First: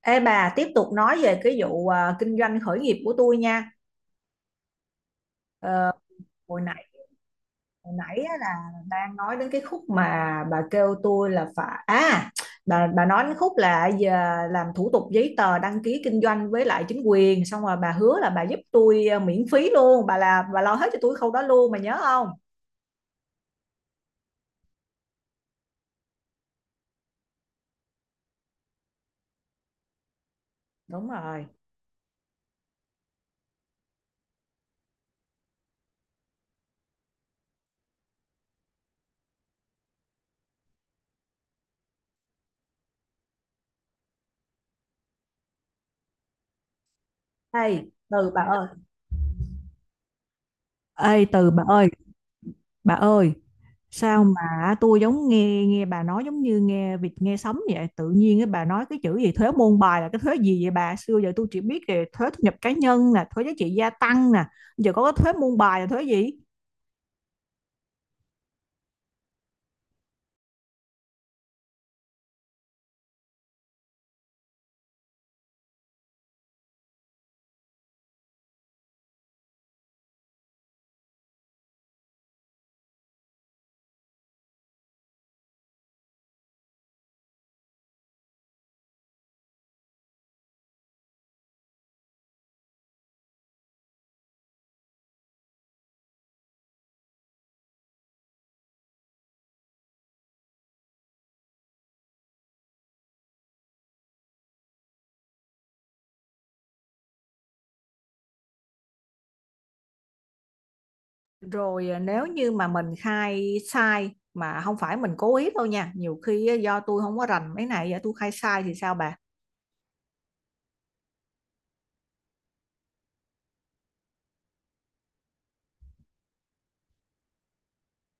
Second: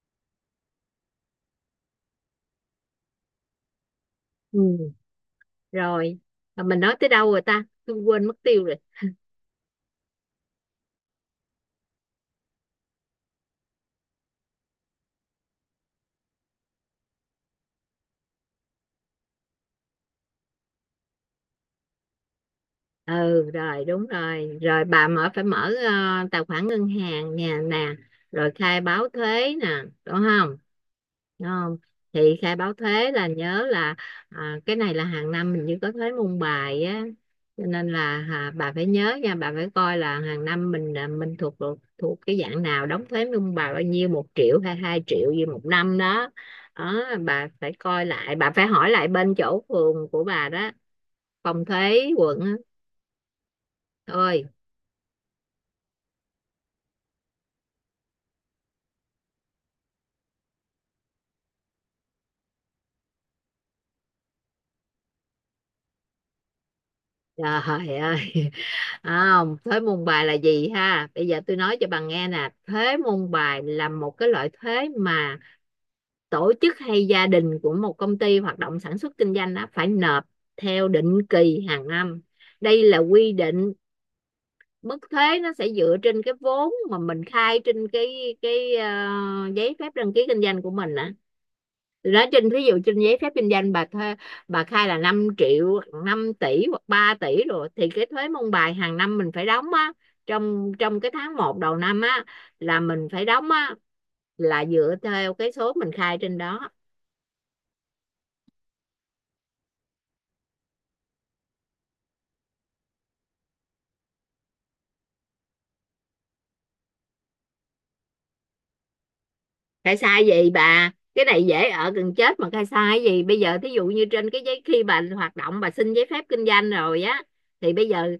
Ê bà tiếp tục nói về cái vụ kinh doanh khởi nghiệp của tôi nha. Ừ, Ờ, rồi. hồi Mà mình nãy nói tới đâu rồi ta? hồi Tôi nãy quên á mất là tiêu rồi. đang nói đến cái khúc mà bà kêu tôi là phải à, bà nói đến khúc là giờ làm thủ tục giấy tờ đăng ký kinh doanh với lại chính quyền xong rồi bà hứa là bà giúp tôi miễn phí luôn, bà là bà lo hết cho tôi khâu đó luôn bà nhớ không? Ừ, rồi, đúng rồi, rồi bà mở, phải mở tài khoản ngân hàng nè, nè. Rồi khai báo thuế nè, đúng không? Đúng rồi. Đúng không? Thì khai báo thuế là nhớ là, à, cái này là hàng năm mình như có thuế môn bài á, cho nên là, à, bà phải nhớ nha, bà phải coi là hàng năm mình, mình thuộc thuộc thuộc cái dạng nào, đóng thuế môn bài bao nhiêu, 1 triệu hay 2 triệu gì một năm đó. Đó, bà phải Ê coi từ lại, bà bà phải ơi. hỏi lại bên chỗ phường của bà đó, Ê từ phòng thuế quận á. bà ơi, sao Ôi mà tôi giống nghe nghe bà nói giống như nghe vịt nghe sấm vậy? Tự nhiên cái bà nói cái chữ gì thuế môn bài là cái thuế gì vậy bà? Xưa giờ tôi chỉ biết về thuế thu nhập cá nhân nè, thuế giá trị gia tăng nè, giờ có cái thuế môn bài là thuế gì? trời ơi, không, thuế môn bài là gì ha, bây giờ tôi nói cho bà nghe nè. Thuế môn bài là một cái loại thuế mà tổ chức hay gia đình của một công ty hoạt động sản xuất kinh doanh đó phải nộp theo định kỳ hàng năm. Đây là quy định. Mức thuế nó sẽ dựa trên cái vốn mà mình khai trên cái giấy phép đăng ký kinh doanh của mình á. Thì trên, ví dụ trên giấy phép kinh doanh bà thuê, bà khai là 5 triệu 5 tỷ hoặc 3 tỷ rồi, thì cái thuế môn bài hàng năm mình phải đóng á, trong trong cái tháng 1 đầu năm á, là mình phải đóng á, là dựa theo cái số mình khai trên đó. Rồi à, nếu như mà mình khai sai mà không phải mình cố ý đâu nha, nhiều khi á, do tôi không có rành mấy này, giờ tôi khai sai thì sao bà? Khai sai gì bà, cái này dễ ở gần chết, mà khai sai gì bây giờ. Thí dụ như trên cái giấy khi bà hoạt động, bà xin giấy phép kinh doanh rồi á, thì bây giờ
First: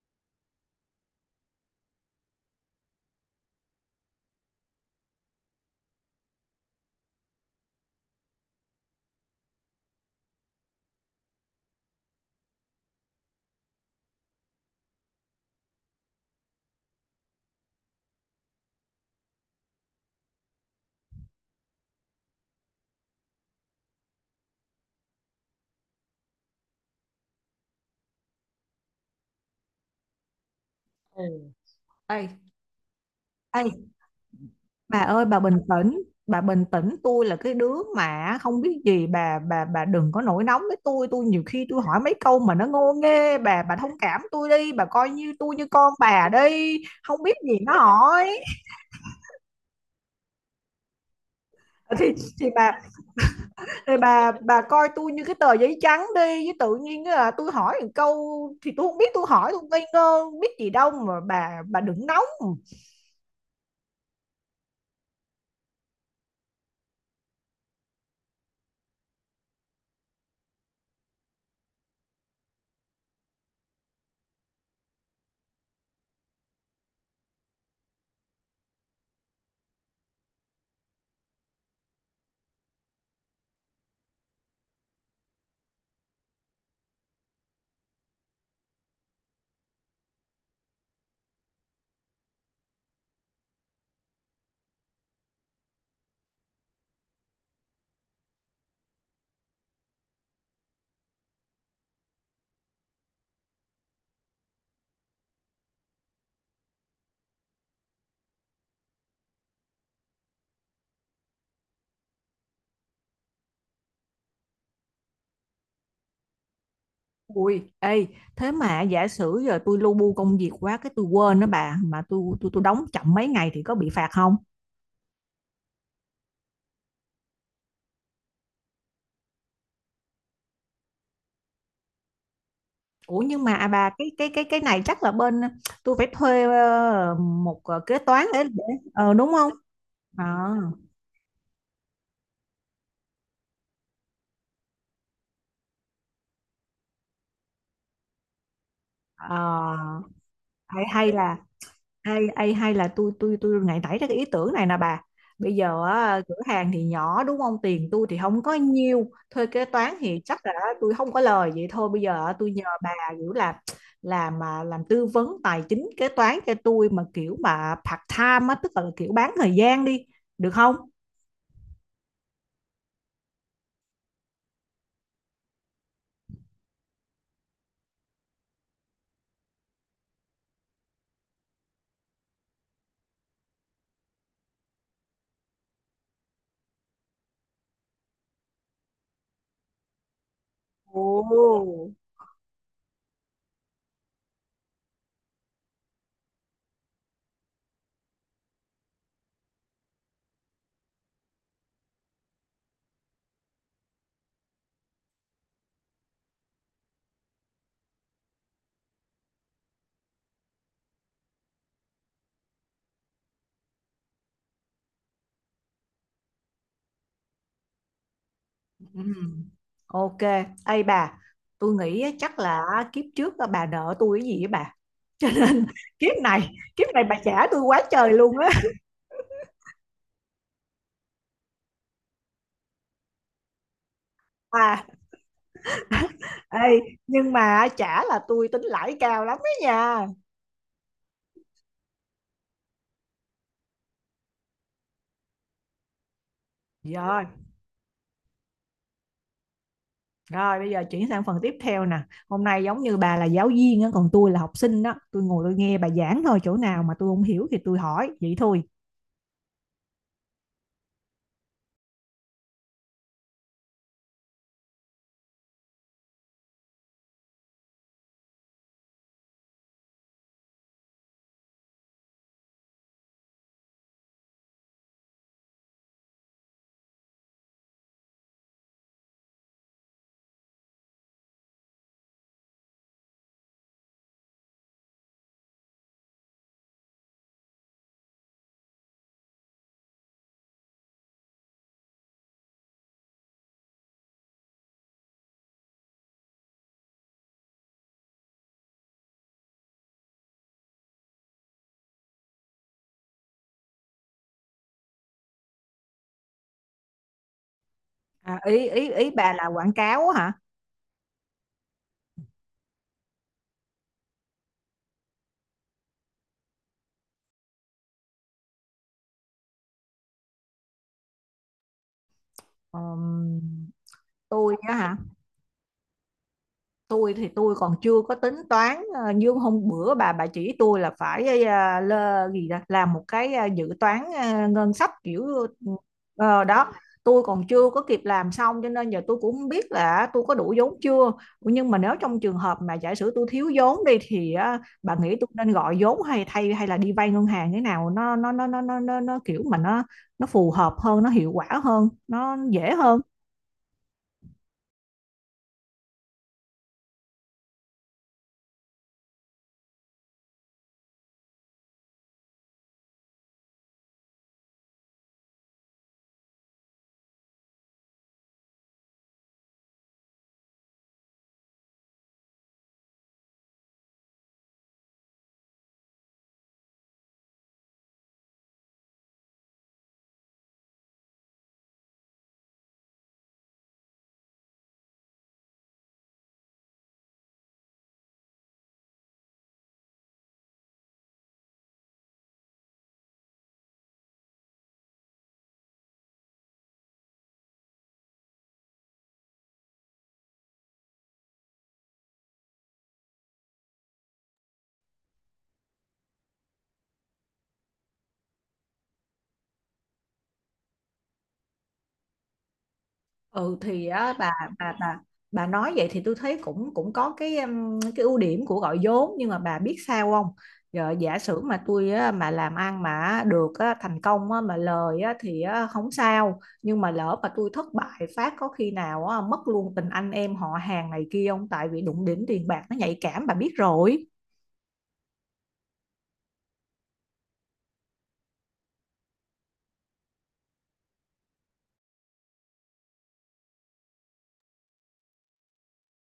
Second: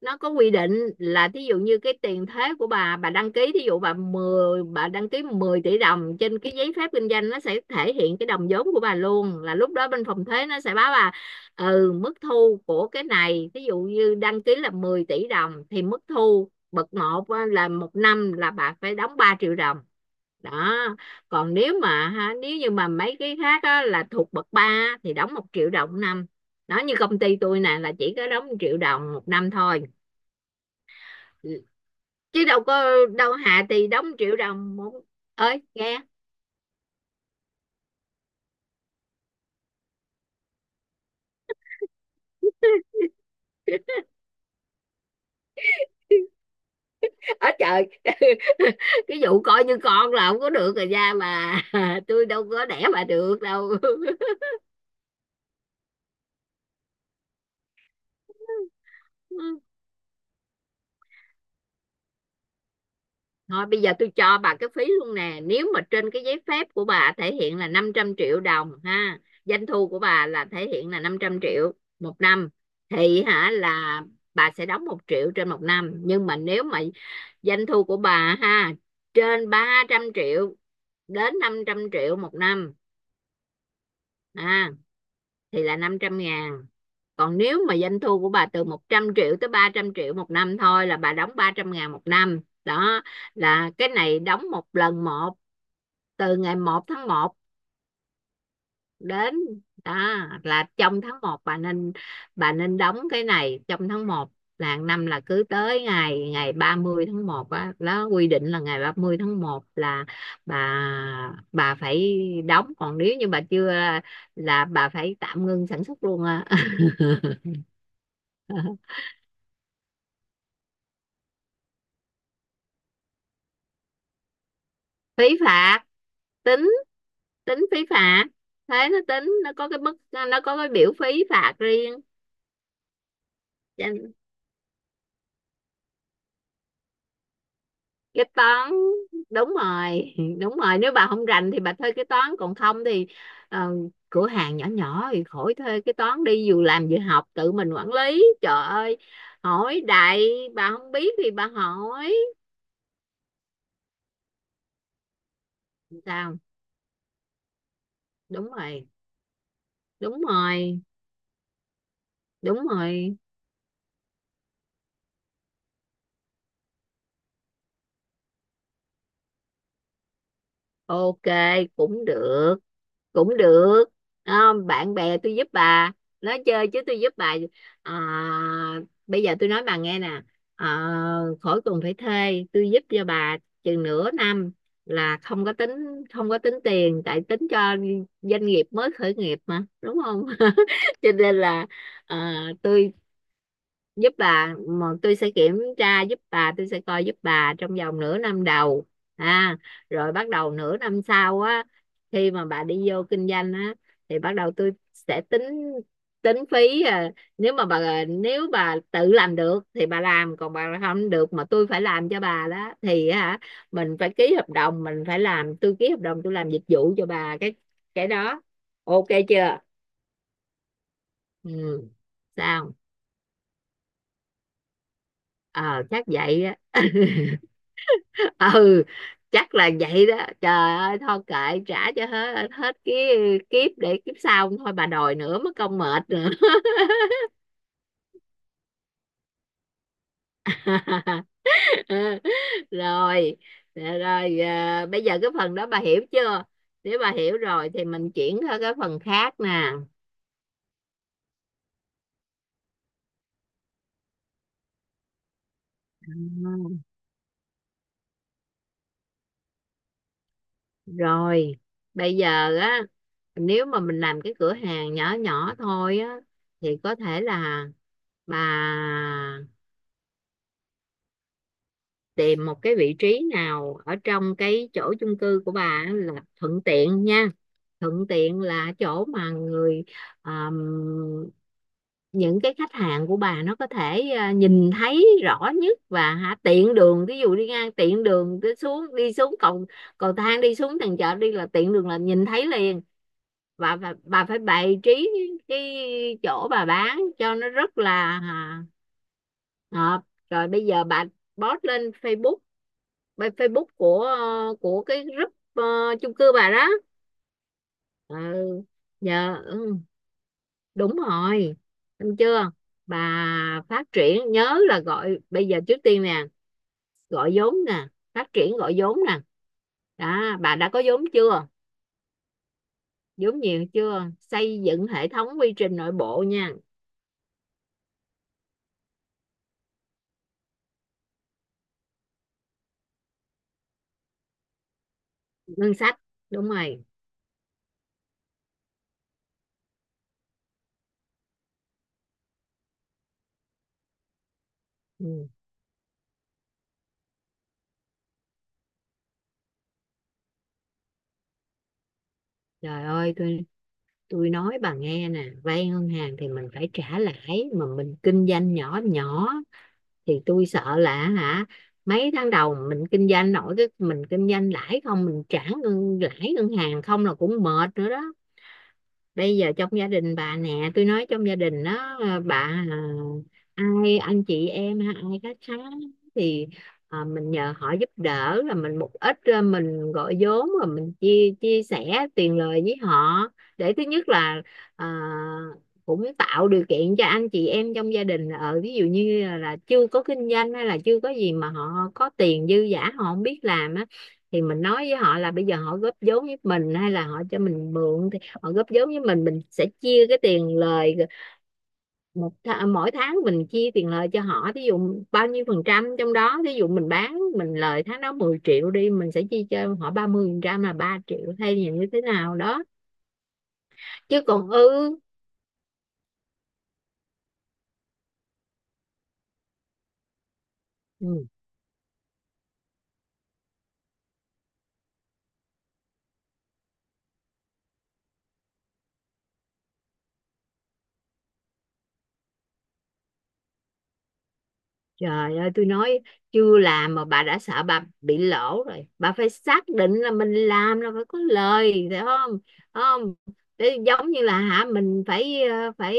nó có quy định là, thí dụ như cái tiền thuế của bà đăng ký, thí dụ bà đăng ký 10 tỷ đồng trên cái giấy phép kinh doanh, nó sẽ thể hiện cái đồng vốn của bà luôn, là lúc đó bên phòng thuế nó sẽ báo bà. Ừ, mức thu của cái này, thí dụ như đăng ký là 10 tỷ đồng, thì mức thu bậc một là một năm là bà phải đóng 3 triệu đồng. Đó, còn nếu mà ha, nếu như mà mấy cái khác á, là thuộc bậc 3 thì đóng 1 triệu đồng 1 năm. Đó, như công ty tôi nè là chỉ có đóng 1 triệu đồng 1 năm thôi. Ừ. Ừ. Ê, Chứ đâu có, đâu ê hà, thì đóng triệu đồng một. bà ơi bà bình Ơi nghe, tĩnh bà bình tĩnh, tôi là cái đứa mà không biết gì, bà đừng có nổi nóng với tôi nhiều khi tôi hỏi mấy câu mà nó ngô nghê, bà thông cảm tôi đi, bà coi như tôi như con bà đi, không biết ở gì nó trời, hỏi cái vụ coi như con là không có được rồi ra mà, thì tôi thì đâu có bà đẻ mà được đâu. thì bà coi tôi như cái tờ giấy trắng đi, với tự nhiên là tôi hỏi một câu thì tôi không biết, tôi hỏi tôi ngây ngơ không biết gì đâu mà bà đừng nóng. Thôi bây giờ tôi cho bà cái phí luôn nè. Nếu mà trên cái giấy phép của bà thể hiện là 500 triệu đồng ha, doanh thu của bà là thể hiện là 500 triệu 1 năm, thì hả, là bà sẽ đóng 1 triệu trên 1 năm. Nhưng mà nếu mà doanh thu của bà ha, trên 300 triệu đến 500 triệu 1 năm ha, thì là 500 ngàn. Còn nếu mà doanh thu của bà từ 100 triệu tới 300 triệu 1 năm thôi, là bà đóng 300 ngàn 1 năm. Đó, là cái này đóng một lần một, từ ngày 1 tháng 1 đến, đó, là trong tháng 1 bà nên đóng cái này trong tháng 1, là hàng năm là cứ tới ngày ngày 30 tháng 1 á. Đó, quy định là ngày 30 tháng 1 là bà bà phải đóng, còn nếu như bà chưa là bà phải tạm ngưng sản xuất luôn á. Ui, ê, thế mà giả sử giờ tôi lu bu công việc quá cái tôi quên đó bà, mà tôi đóng chậm mấy ngày thì có bị phạt không? Phí phạt, tính tính phí phạt, thế nó tính, nó có cái mức, nó có cái biểu phí phạt riêng. Ủa nhưng mà à bà, cái này chắc là bên tôi phải thuê một kế Cái toán để toán, đúng không? đúng rồi, Ờ, đúng rồi, nếu bà không rành thì bà thuê cái toán, còn không thì, ờ, cửa hàng nhỏ nhỏ thì khỏi thuê cái toán, đi vừa làm vừa học tự mình quản lý. Trời ơi, ờ, hỏi đại, bà hay không hay biết thì là bà ê, hỏi. ê, hay là tôi ngày nảy ra cái ý tưởng này nè bà, bây giờ á, cửa Sao, hàng thì nhỏ đúng không, tiền tôi thì không đúng có rồi, nhiêu, thuê kế toán thì đúng chắc là rồi, tôi không có lời, vậy thôi bây giờ tôi nhờ đúng bà rồi, kiểu là làm mà làm tư vấn tài chính kế toán cho tôi mà kiểu mà part time á, tức là kiểu bán thời gian đi, được không? ok, cũng được, cũng được. Đó, bạn bè tôi giúp bà, nói chơi chứ tôi giúp bà. À, bây giờ tôi nói bà nghe nè, à, khỏi cần phải thuê, tôi giúp cho bà chừng nửa năm là không có tính tiền, tại tính cho doanh nghiệp mới khởi nghiệp mà, đúng không? Cho nên là, Ồ. à, tôi giúp bà mà, tôi sẽ kiểm tra giúp bà, tôi sẽ coi giúp bà trong vòng nửa năm đầu. À, rồi bắt đầu nửa năm sau á, khi mà bà đi vô kinh doanh á, thì bắt đầu tôi sẽ tính, tính phí. À, nếu bà tự làm được thì bà làm, còn bà không được mà tôi phải làm cho bà đó, thì hả mình phải ký hợp đồng, mình phải làm, tôi ký hợp đồng tôi làm dịch vụ cho bà cái đó. Ừ. Ok chưa? OK, ê bà, Ừ, tôi nghĩ á, chắc là sao? kiếp trước á, bà nợ tôi cái gì á bà, cho nên Ờ, chắc kiếp vậy này á. kiếp này bà trả tôi quá trời luôn á. Ừ, chắc là vậy đó, trời ơi, thôi kệ, trả cho hết hết cái kiếp để kiếp sau không thôi À, bà đòi nữa mất công mệt nữa. ê, nhưng mà chả là tôi tính lãi cao lắm ấy nha. Rồi, dạ rồi, à, bây giờ cái phần đó bà hiểu chưa? Nếu bà Rồi, hiểu rồi thì mình chuyển qua cái phần khác nè. rồi bây giờ chuyển sang phần tiếp theo nè. Hôm nay giống như bà là giáo viên á, còn tôi là học sinh đó. Tôi ngồi tôi nghe bà giảng À, thôi, chỗ nào mà tôi không hiểu thì tôi hỏi, vậy thôi. rồi bây giờ á, nếu mà mình làm cái cửa hàng nhỏ nhỏ thôi á, thì có thể là bà tìm một cái vị trí nào ở trong cái chỗ chung cư của bà là thuận tiện nha. Thuận tiện là chỗ mà người, um, những cái khách hàng của bà nó có thể, à, nhìn thấy rõ nhất và hả, tiện đường, ví dụ đi ngang, tiện đường đi xuống cầu cầu thang đi xuống tầng chợ đi, là tiện đường là nhìn thấy liền. Bà phải bày trí cái chỗ bà bán cho nó rất là, à, hợp. Rồi bây giờ bà post lên Facebook, bên Facebook của, của cái group, ờ, chung cư bà đó. Ừ, À, ý ý ý bà giờ, là quảng ừ, cáo á hả? đúng rồi, đúng chưa? Bà phát triển, nhớ là gọi, bây giờ trước tiên nè, gọi vốn nè, phát triển gọi vốn nè. Đó, bà đã có vốn chưa? Ờm, Vốn nhiều chưa? tôi Xây á dựng hả? hệ thống quy trình nội bộ nha. Tôi thì tôi còn chưa có tính toán ờ, như hôm bữa bà chỉ tôi là phải ờ, lơ, gì đó, làm một cái ờ, dự toán ờ, ngân sách kiểu Ngân sách, ờ, đúng đó, rồi. tôi còn chưa có kịp làm xong cho nên giờ tôi cũng không biết là tôi có đủ vốn chưa, nhưng mà nếu trong trường hợp mà giả sử tôi thiếu vốn đi thì ờ, bà nghĩ tôi Ừ. nên gọi vốn hay là đi vay ngân hàng thế nào, nó kiểu mà nó phù hợp hơn, nó hiệu quả hơn, nó dễ Trời hơn. ơi, tôi nói bà nghe nè, vay ngân hàng thì mình phải trả lãi, mà mình kinh doanh nhỏ nhỏ thì tôi sợ là hả mấy tháng đầu mình kinh doanh nổi, cái mình kinh doanh lãi không, mình trả ngân lãi ngân hàng không là cũng mệt nữa đó. Bây giờ trong gia đình bà nè, tôi nói trong gia đình đó, à, bà, à, ai anh chị em ha, ai khách khá thì, à, mình nhờ họ giúp đỡ là mình một ít, à, mình gọi vốn rồi mình chia chia sẻ tiền lời với họ để thứ nhất là, à, cũng tạo điều kiện cho anh chị em trong gia đình ở, ví dụ như là chưa có kinh doanh hay là chưa có gì mà họ có tiền dư dả họ không biết làm á, thì mình nói với họ là bây giờ họ góp vốn với mình hay là họ cho mình mượn. Họ góp vốn với mình sẽ chia cái tiền lời một th mỗi tháng, mình chia tiền lời cho họ, thí dụ bao nhiêu phần trăm trong đó. Thí dụ mình bán mình lời tháng đó 10 triệu đi, mình sẽ chia cho họ 30% là 3 triệu hay là như thế nào đó. Ừ thì á Chứ bà, còn bà bà ư, bà nói vậy thì tôi thấy cũng cũng có cái ưu điểm của gọi vốn, nhưng mà bà biết sao không, giờ giả ừ. sử mà tôi á, mà làm ăn mà được á, thành công á, mà lời á, thì á, không sao, nhưng mà lỡ mà tôi thất bại phát, có khi nào á, mất luôn tình anh em họ hàng này kia không, tại vì đụng đến tiền bạc nó nhạy cảm bà biết rồi. Trời ơi tôi nói, chưa làm mà bà đã sợ bà bị lỗ rồi, bà phải xác định là mình làm là phải có lời, phải không? Phải không? Để giống như là hả mình phải, ờ, phải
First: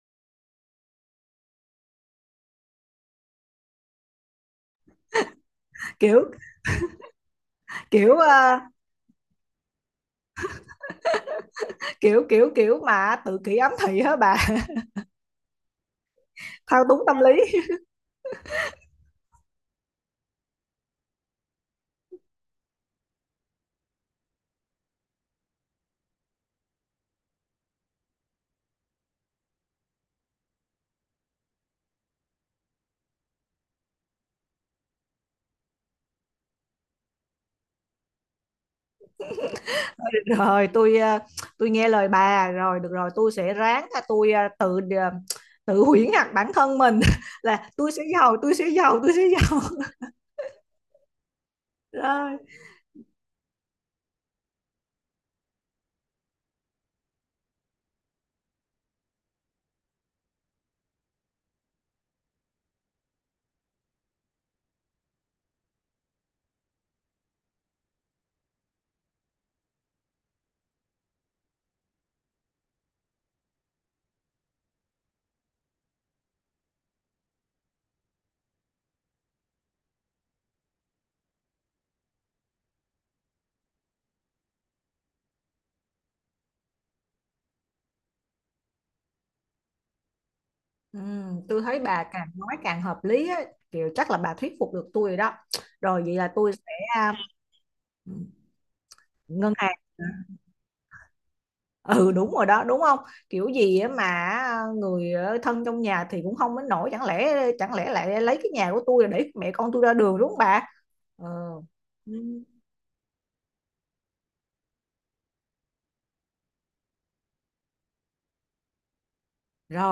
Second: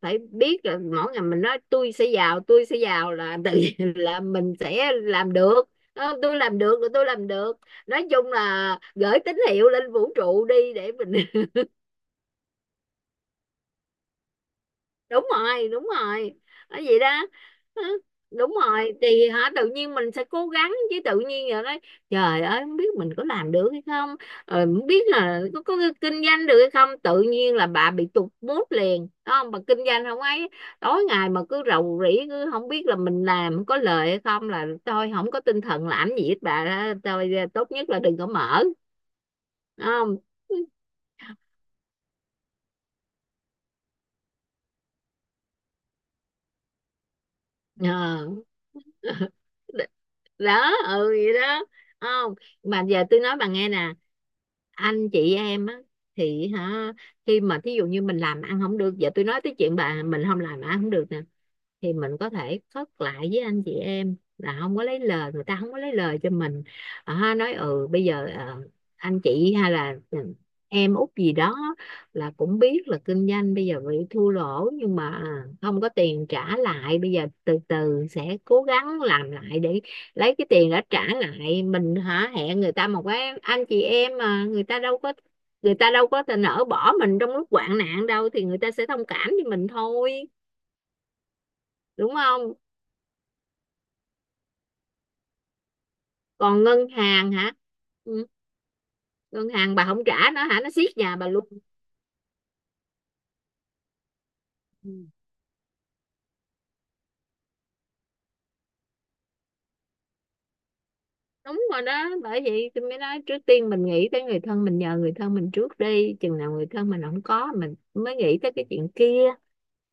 phải biết là mỗi ngày mình nói tôi sẽ giàu, tôi sẽ giàu, là tự nhiên là mình sẽ làm được. Ờ, kiểu tôi làm được là tôi làm được. Nói kiểu chung ờ, là gửi tín hiệu lên vũ trụ đi để mình, kiểu kiểu kiểu mà tự kỷ ám thị á bà. đúng rồi, đúng rồi, nói Thao vậy túng tâm đó. lý. Hả? Đúng rồi, thì hả tự nhiên mình sẽ cố gắng, chứ tự nhiên giờ nói trời ơi không biết mình có làm được hay không, rồi không biết là có kinh doanh được hay không, tự nhiên là bà bị tụt mood liền. Đúng không? Bà kinh doanh không ấy, tối ngày mà cứ rầu rĩ, cứ không biết là mình làm có lời hay không, là thôi không có tinh thần làm gì hết bà đó. Tôi tốt nhất là đừng có mở. Đúng không? Được rồi tôi ờ, tôi nghe lời bà rồi, được rồi tôi sẽ ráng là tôi tự tự huyễn hoặc bản thân mình là tôi sẽ Ờ. giàu, tôi sẽ giàu, tôi sẽ giàu. Đó, ừ, vậy đó. Không, Rồi mà giờ tôi nói bà nghe nè, anh chị em á, thì hả khi mà thí dụ như mình làm ăn không được, giờ tôi nói tới chuyện bà mình không làm ăn không được nè, thì mình có thể phớt lại với anh chị em là không có lấy lời người ta, không có lấy lời cho mình. Ờ, ha, nói, ừ, bây giờ, ờ, anh chị hay là, ừ, em út gì đó là cũng biết là kinh doanh bây giờ bị thua lỗ, nhưng mà, à, không có tiền trả lại, bây giờ từ từ sẽ cố gắng làm lại để lấy cái tiền đã trả lại mình, hả, hẹn người ta một cái, anh chị em mà, người ta đâu có thể nỡ bỏ mình trong lúc hoạn nạn đâu, thì người ta sẽ thông cảm với mình thôi. ừ, tôi thấy bà Đúng càng không? nói càng hợp lý á, kiểu chắc là bà thuyết phục được tôi rồi đó. Rồi vậy là tôi Còn sẽ ngân à, hàng hả? Ừ. Ngân ngân hàng hàng, bà không trả nó hả, nó siết nhà bà luôn. ừ đúng rồi đó, đúng không, kiểu gì á mà à, Ừ. người ở thân trong nhà thì cũng không đến nổi, chẳng lẽ chẳng lẽ lại lấy cái nhà của tôi để mẹ con tôi ra đường đúng không bà. Đúng rồi đó, bởi Ừ. vậy tôi mới nói trước tiên mình nghĩ tới người thân, mình nhờ người thân mình trước đi, chừng nào người thân mình không có mình mới nghĩ tới cái chuyện kia.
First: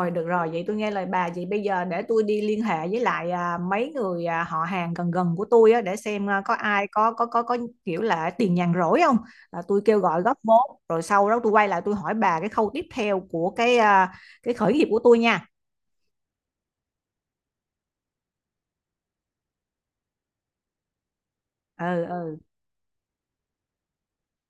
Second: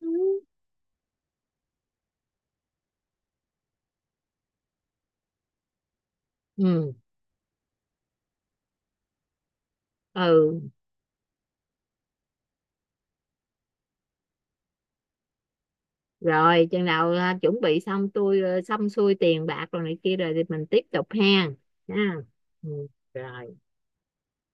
Ừ, được rồi, vậy tôi nghe lời bà. Vậy bây giờ để tôi đi liên hệ với lại à, mấy người à, họ hàng gần gần của tôi á, để xem à, có ai ừ. có kiểu là tiền nhàn rỗi không. Là tôi kêu gọi góp Ừ. vốn, rồi sau đó tôi quay lại tôi hỏi bà cái khâu tiếp theo của cái à, cái khởi nghiệp của tôi nha. Rồi chừng nào, à, chuẩn bị xong, tôi, à, xong xuôi tiền bạc rồi này kia rồi thì mình tiếp tục ha. Ừ Ha. ừ. Ừ. Rồi.